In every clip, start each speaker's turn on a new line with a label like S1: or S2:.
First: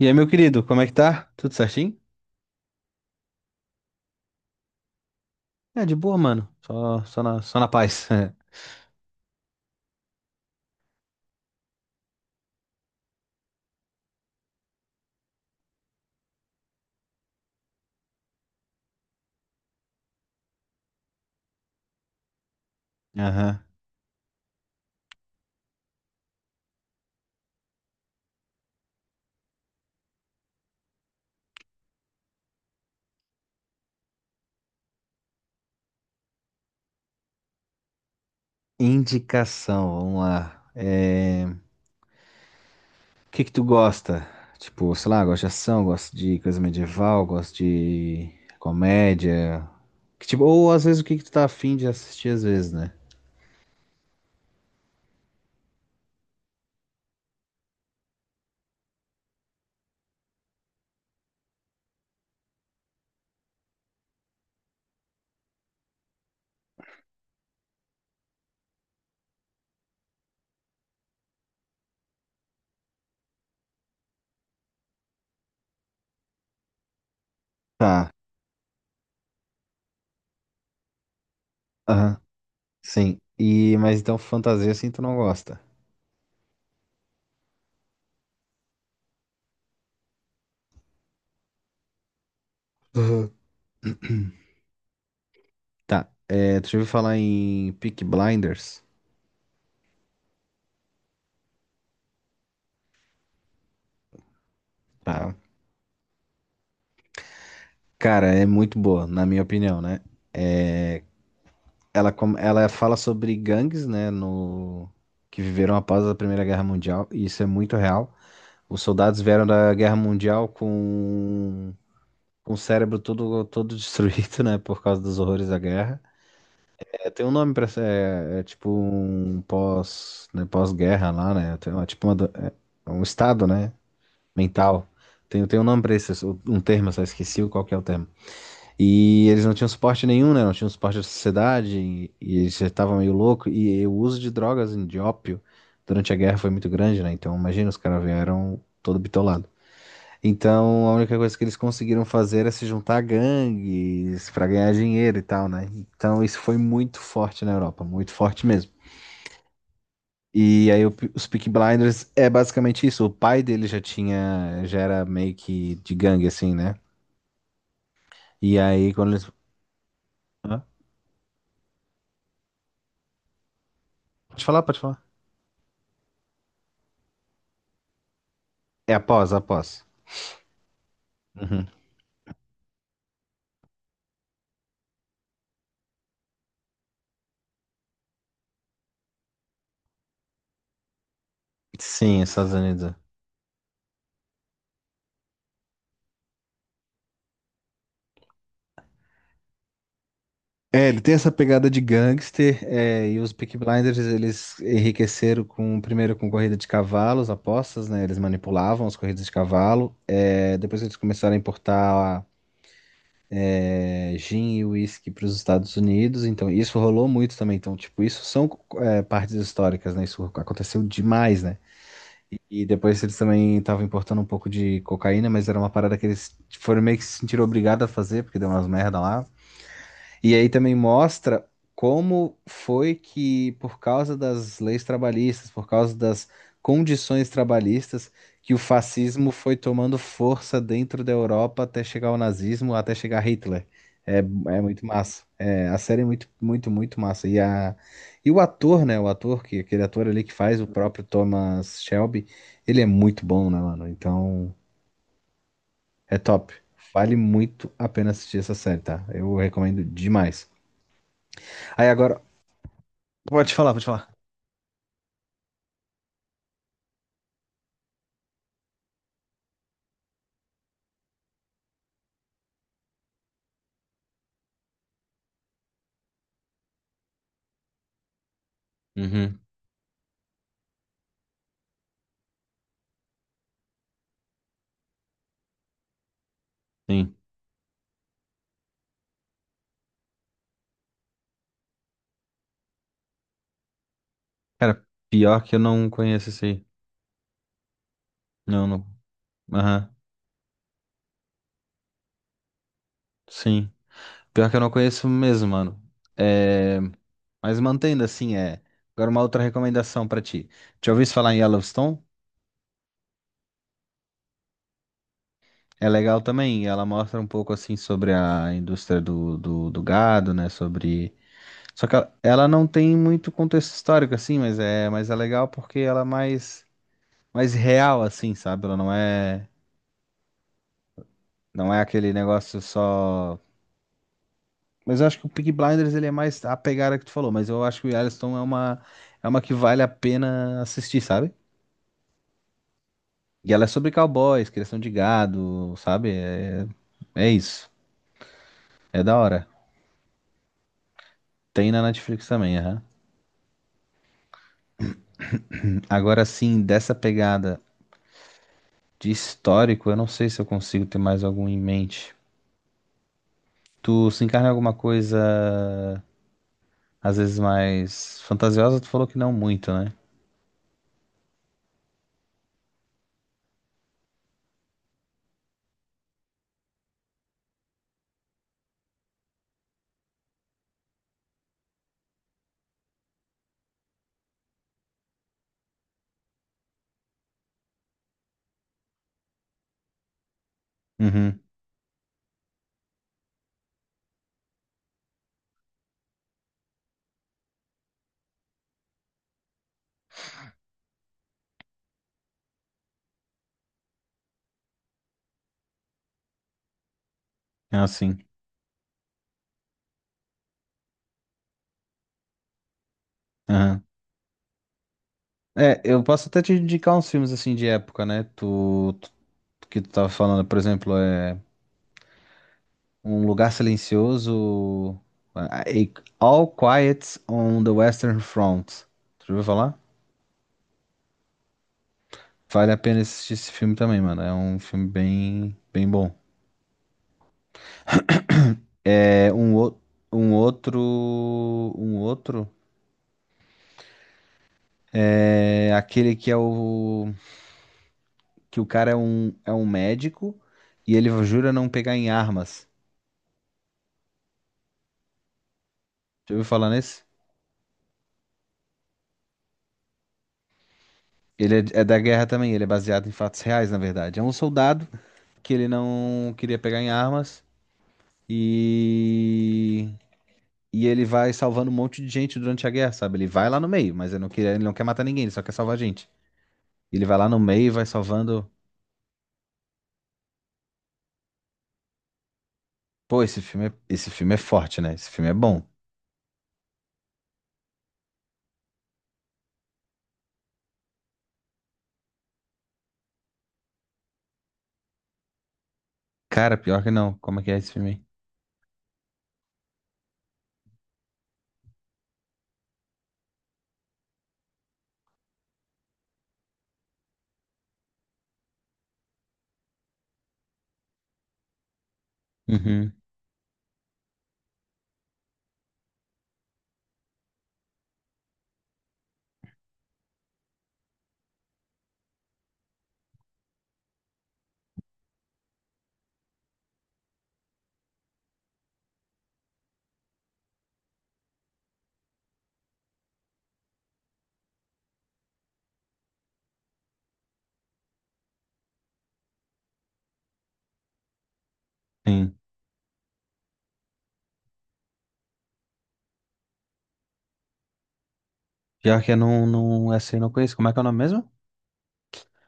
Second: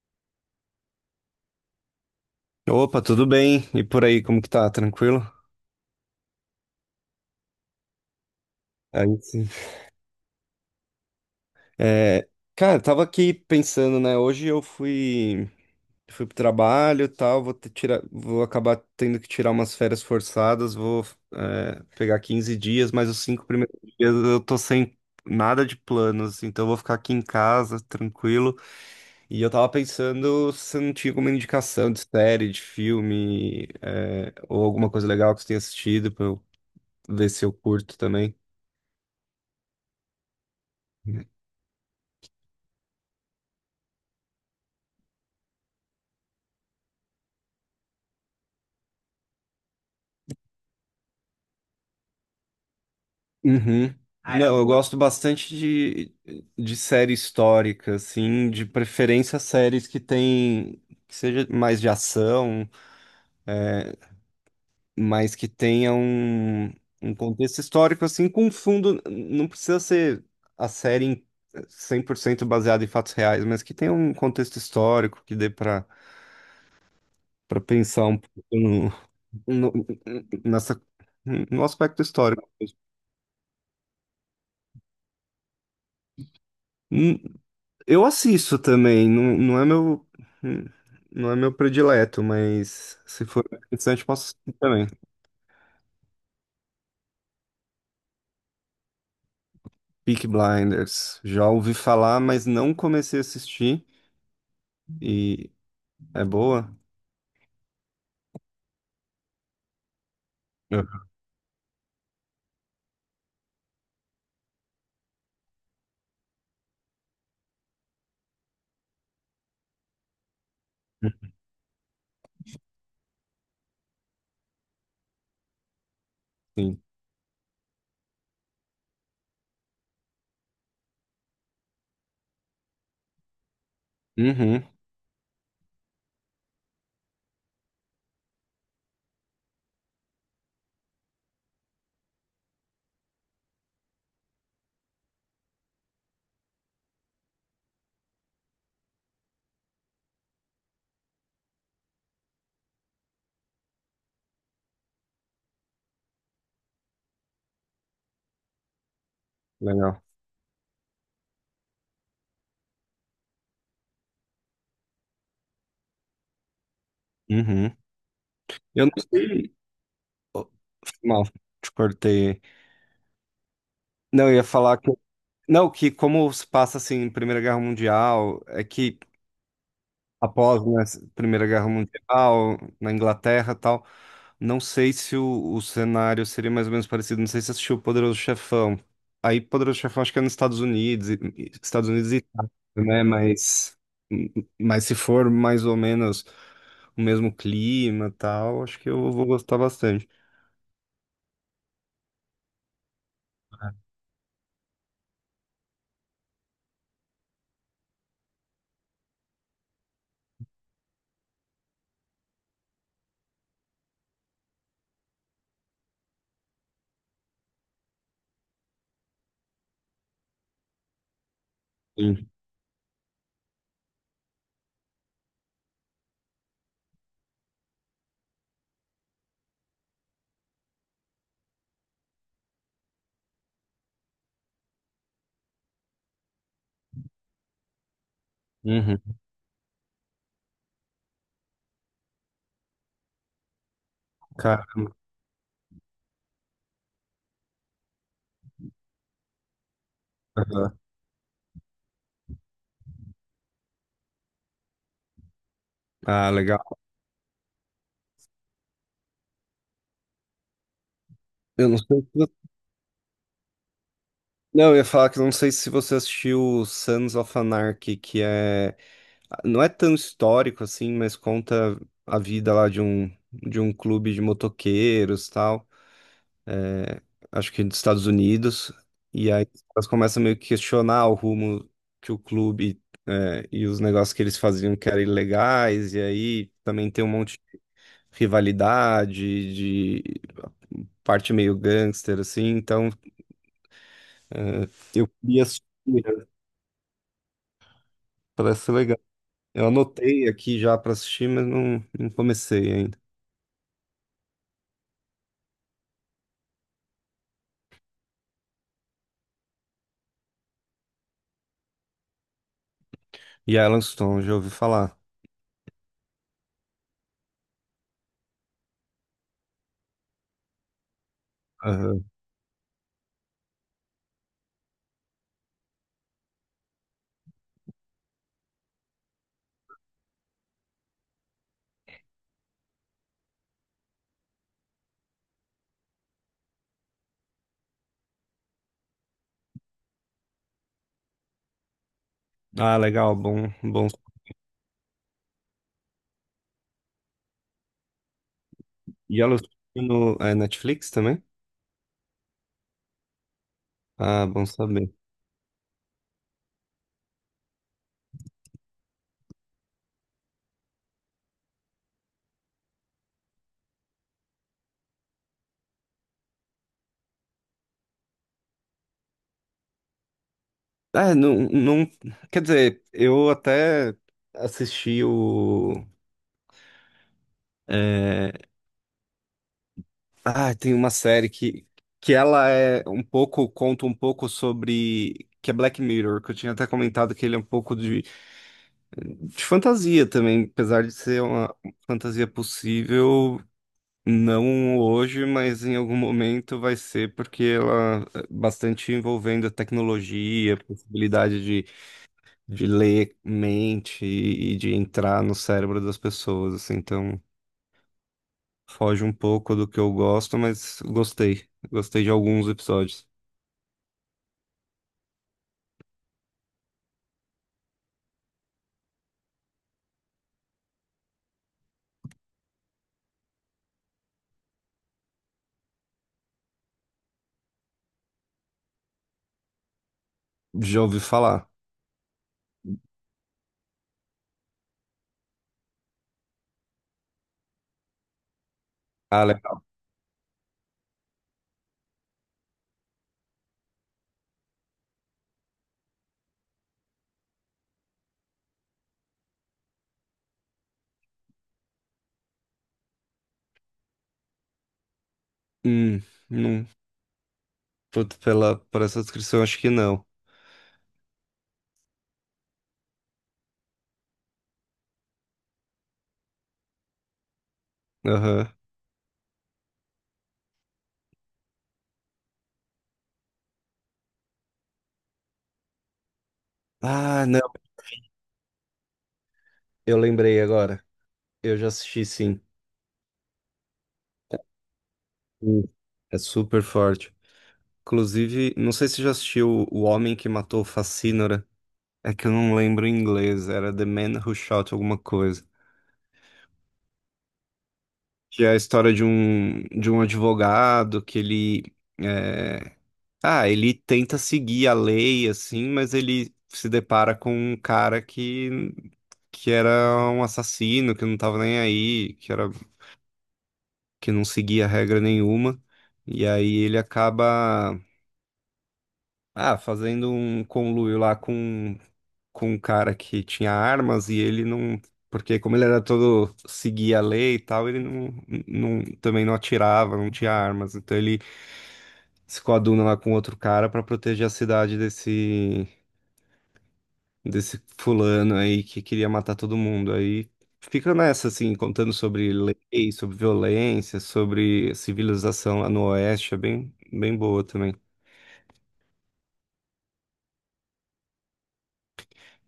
S1: E aí, meu querido, como é que tá? Tudo certinho?
S2: Opa, tudo bem? E por aí, como que tá? Tranquilo?
S1: É, de boa, mano. Só na paz.
S2: Aí sim. É, cara, eu tava aqui pensando, né? Hoje eu fui, fui pro trabalho e tal, vou ter, tirar, vou acabar tendo que tirar umas férias forçadas, pegar 15 dias, mas os cinco
S1: Aham.
S2: primeiros dias eu tô sem nada de planos, então eu vou ficar aqui em casa, tranquilo. E eu tava pensando se não tinha alguma indicação de série, de filme, ou alguma coisa legal que você tenha assistido pra eu ver se eu curto também.
S1: Indicação, vamos lá. É, o que que tu gosta? Tipo, sei lá, gosta de ação, gosta de coisa medieval, gosta de comédia. Que tipo, ou às vezes o que que tu tá afim de assistir às vezes, né?
S2: Uhum. Aí eu. Não, eu gosto bastante de série histórica, assim, de preferência séries que tem, que seja mais de ação, é, mas que tenha um, um contexto histórico, assim, com fundo, não precisa ser a série 100% baseada em fatos reais, mas que tenha um contexto histórico que dê para para pensar
S1: Tá.
S2: um pouco no- nessa, no aspecto
S1: Aham.
S2: histórico.
S1: Sim. E, mas então fantasia assim tu não gosta.
S2: Hum, Eu assisto também, não é meu, não é meu predileto, mas se
S1: Aham.
S2: for interessante, posso assistir também.
S1: Tá. É, tu já ouviu falar em Peaky Blinders?
S2: Peaky Blinders, já ouvi falar, mas não comecei a assistir,
S1: Tá.
S2: e. É boa?
S1: Cara, é muito boa, na minha opinião, né?
S2: Uhum.
S1: É, ela fala sobre gangues, né, no, que viveram após a Primeira Guerra Mundial, e isso é muito real. Os soldados vieram da Guerra Mundial com o cérebro todo destruído, né, por causa dos horrores da guerra.
S2: Sim.
S1: É, tem um nome pra essa, é, é tipo um pós, né, pós-guerra lá, né? Tem uma- tipo uma do- é um estado, né,
S2: Uhum,
S1: mental. Tem um nome pra isso, um termo, eu só esqueci qual que é o termo. E eles não tinham suporte nenhum, né? Não tinham suporte da sociedade e eles já estavam meio louco. E, o uso de drogas, de ópio, durante a guerra foi muito grande, né? Então imagina, os caras vieram todo bitolado. Então a única coisa que eles conseguiram fazer é se juntar a gangues para ganhar dinheiro e tal, né? Então isso foi muito forte na Europa, muito forte mesmo.
S2: legal.
S1: E aí o- os Peaky Blinders é basicamente isso. O pai dele já tinha, já era meio que de gangue assim, né?
S2: Uhum.
S1: E
S2: Eu
S1: aí
S2: não
S1: quando eles,
S2: sei. Oh,
S1: hã?
S2: mal, te cortei. Não, eu
S1: Pode
S2: ia
S1: falar,
S2: falar
S1: pode
S2: que.
S1: falar.
S2: Não, que como se passa assim, Primeira Guerra Mundial, é
S1: É
S2: que
S1: após, após.
S2: após, né, a Primeira
S1: Uhum.
S2: Guerra Mundial, na Inglaterra e tal. Não sei se o, o cenário seria mais ou menos parecido. Não sei se você assistiu o Poderoso Chefão. Aí, Poderoso Chefão, acho que é nos Estados Unidos, Estados Unidos e
S1: Sim,
S2: Itália,
S1: Estados Unidos.
S2: né? Mas se for mais ou menos o mesmo clima e tal, acho que eu vou gostar bastante.
S1: É, ele tem essa pegada de gangster, é, e os Peaky Blinders eles enriqueceram com, primeiro com corrida de cavalos, apostas, né? Eles manipulavam as corridas de cavalo. É, depois eles começaram a importar é, gin e uísque para os Estados Unidos, então isso rolou muito também. Então, tipo, isso são é, partes históricas, né? Isso aconteceu demais, né?
S2: Sim.
S1: E depois eles também estavam importando um pouco de cocaína, mas era uma parada que eles foram meio que se sentiram obrigados a fazer, porque deu umas merda lá. E aí também mostra como foi que, por causa das leis trabalhistas, por causa das condições trabalhistas, que o
S2: Uhum.
S1: fascismo foi tomando força dentro da Europa até chegar ao nazismo, até chegar Hitler. É, é
S2: Cara,
S1: muito massa. É, a série é muito massa. E, a, e o ator, né? O ator, que aquele ator ali que faz o
S2: aham.
S1: próprio Thomas Shelby, ele é muito bom, né, mano? Então, é
S2: Ah,
S1: top.
S2: legal.
S1: Vale muito a pena assistir essa série, tá? Eu recomendo demais.
S2: Eu não
S1: Aí
S2: sei
S1: agora,
S2: se...
S1: pode falar, pode falar.
S2: Não, eu ia falar que eu não sei se você assistiu Sons of Anarchy, que é. Não é tão histórico assim, mas conta a vida lá de um clube de motoqueiros, tal, acho que dos Estados Unidos. E
S1: Uhum,
S2: aí elas começam meio que questionar o rumo que o clube, né, e os negócios que eles faziam que eram ilegais. E aí também tem um
S1: sim.
S2: monte de rivalidade, de parte meio gangster, assim. Então
S1: Cara,
S2: eu
S1: pior
S2: queria
S1: que eu
S2: assistir,
S1: não
S2: né?
S1: conheço esse aí.
S2: Parece
S1: Não,
S2: ser
S1: não.
S2: legal. Eu
S1: Aham,
S2: anotei aqui já pra assistir, mas não, não comecei ainda.
S1: sim. Pior que eu não conheço mesmo, mano. É... Mas mantendo assim, é. Agora uma outra recomendação pra ti. Já ouviu falar em Yellowstone?
S2: E Yellowstone, já ouvi falar.
S1: É legal também. Ela mostra um pouco assim sobre a indústria do, do, do gado, né? Sobre. Só que ela não tem muito contexto histórico assim, mas é legal porque ela é mais, mais real assim, sabe? Ela não é, não é aquele negócio só. Mas eu acho que o Peaky Blinders ele é mais a pegada que tu falou, mas eu acho que o Yellowstone é uma que vale a pena assistir, sabe?
S2: Ah, legal,
S1: E
S2: bom,
S1: ela é
S2: bom.
S1: sobre cowboys, criação de gado, sabe? É, é isso. É da
S2: E elas
S1: hora.
S2: no é, Netflix também?
S1: Tem na Netflix também, aham.
S2: Ah, bom saber.
S1: Agora sim, dessa pegada de histórico, eu não sei se eu consigo ter mais algum em mente. Tu se encarna em alguma coisa, às vezes mais fantasiosa, tu falou que não muito, né?
S2: É, não, não, quer dizer, eu até assisti o, é, ah, tem uma série que ela é um pouco, conta um pouco sobre, que é Black Mirror, que eu tinha até comentado que ele é um pouco de fantasia também, apesar de ser
S1: Uhum.
S2: uma fantasia possível. Não hoje, mas em algum momento vai ser, porque ela é bastante envolvendo a tecnologia, a possibilidade de ler mente e de entrar no cérebro das pessoas, assim, então
S1: É assim.
S2: foge um pouco do que eu gosto, mas gostei. Gostei de alguns episódios.
S1: É, eu posso até te indicar uns filmes assim de época, né? Tu, tu- que tu tava falando, por exemplo, é Um Lugar Silencioso, a- All Quiet on the Western Front. Tu já ouviu falar?
S2: Já ouvi falar.
S1: Vale a pena assistir esse filme também, mano. É um filme bem, bem bom.
S2: Ah,
S1: É um,
S2: legal.
S1: ou- um outro, um outro é aquele que é o que o cara é um médico e ele jura não pegar em armas.
S2: Hum,
S1: Já ouviu
S2: não,
S1: falar nesse?
S2: puto, pela, por essa descrição, acho que não.
S1: Ele é, é da guerra também, ele é baseado em fatos reais, na verdade. É um soldado que ele não queria pegar em armas
S2: Aham.
S1: e e ele vai salvando um monte de gente durante a guerra, sabe? Ele vai lá no meio, mas ele não quer matar ninguém, ele só quer salvar gente. Ele vai
S2: Ah,
S1: lá no
S2: não,
S1: meio e vai salvando.
S2: eu lembrei agora. Eu já assisti, sim.
S1: Pô, esse filme é forte, né? Esse filme é
S2: Hum.
S1: bom.
S2: É super forte. Inclusive, não sei se você já assistiu O Homem que Matou Facínora. É que eu não lembro em inglês, era The Man Who Shot alguma coisa.
S1: Cara, pior que não. Como é que é esse filme aí?
S2: Que é a história de um advogado que ele. é, Ah, ele tenta seguir a lei, assim, mas ele se depara com um cara que era um assassino, que não tava nem aí,
S1: Uhum.
S2: que não seguia regra nenhuma. E aí ele acaba. Ah, fazendo um conluio lá com um cara que tinha armas e ele não. Porque como ele era todo seguia a lei e tal, ele não, não também não atirava, não tinha armas. Então ele se coaduna lá com outro cara pra proteger a cidade desse, desse fulano aí que queria matar todo mundo. Aí fica nessa, assim, contando sobre
S1: Sim.
S2: lei, sobre violência, sobre civilização lá no Oeste. É bem, bem boa também.
S1: Pior que eu não, não, essa aí eu não conheço. Como é que é o nome mesmo?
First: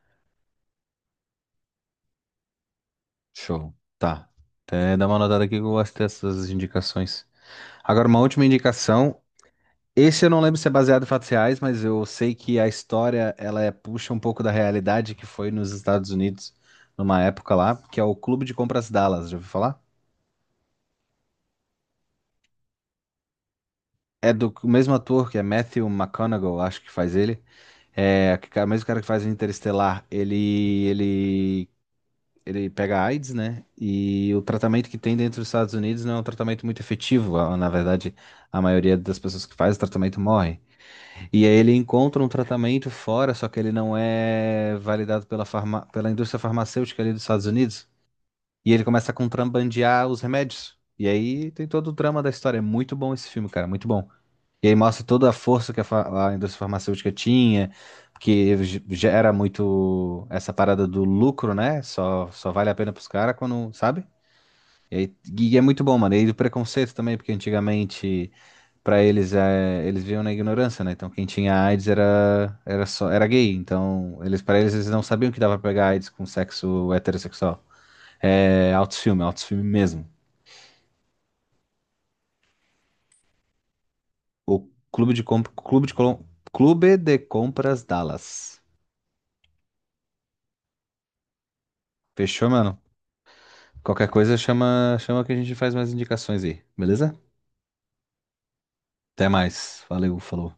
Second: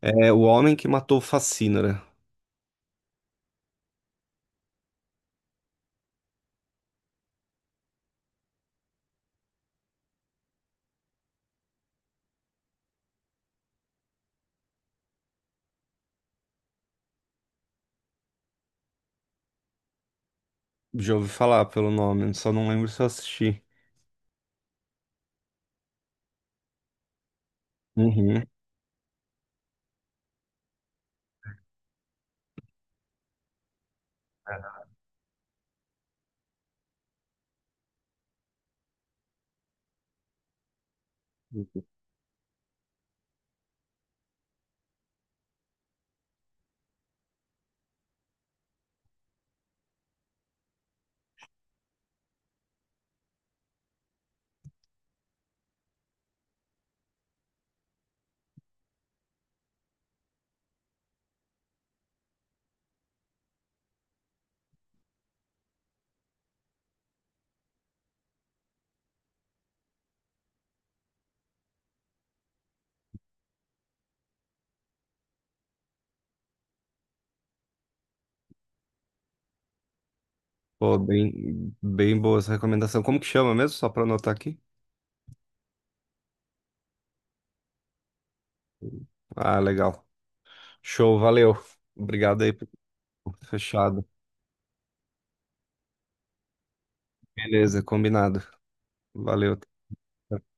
S2: É O Homem que Matou Facínora.
S1: Show. Tá. Até dá uma notada aqui que eu gosto dessas indicações. Agora, uma última indicação. Esse eu não lembro se é baseado em fatos reais, mas eu sei que a história ela é- puxa um pouco da realidade que foi nos Estados Unidos numa época lá, que é o Clube de Compras Dallas, já ouviu falar?
S2: Já ouvi falar pelo nome, só não lembro se eu assisti.
S1: É do o mesmo ator, que é Matthew McConaughey, acho que faz ele. É
S2: Uhum.
S1: que- o mesmo cara que faz o Interestelar. Ele, ele pega AIDS, né? E o tratamento que tem dentro dos Estados Unidos não é um tratamento muito efetivo. Ah, na verdade, a maioria das pessoas que faz o tratamento morre. E aí ele encontra um tratamento fora, só que ele não é validado pela, farma... pela indústria farmacêutica ali dos Estados Unidos. E ele começa a contrabandear os remédios. E aí tem todo o drama da história. É muito bom esse filme, cara, muito bom. E aí mostra toda a força que a, fa- a indústria farmacêutica tinha, que ge- gera muito essa parada do lucro, né? Só, só vale a pena pros caras quando, sabe? E, aí- e é muito bom, mano. E aí do preconceito também, porque antigamente para eles é, eles viviam na ignorância, né? Então quem tinha AIDS era era só era gay, então eles para eles eles não sabiam que dava pra pegar AIDS com sexo heterossexual. É autofilme, autofilme mesmo.
S2: Pô, bem, bem boa essa recomendação. Como que chama mesmo? Só pra anotar aqui.
S1: O clube de comp... clube de Colom- clube de compras Dallas.
S2: Ah, legal. Show, valeu. Obrigado
S1: Fechou,
S2: aí. por-
S1: mano?
S2: Fechado.
S1: Qualquer coisa chama chama que a gente faz mais indicações aí, beleza?
S2: Beleza, combinado.
S1: Até
S2: Valeu.
S1: mais. Valeu, falou.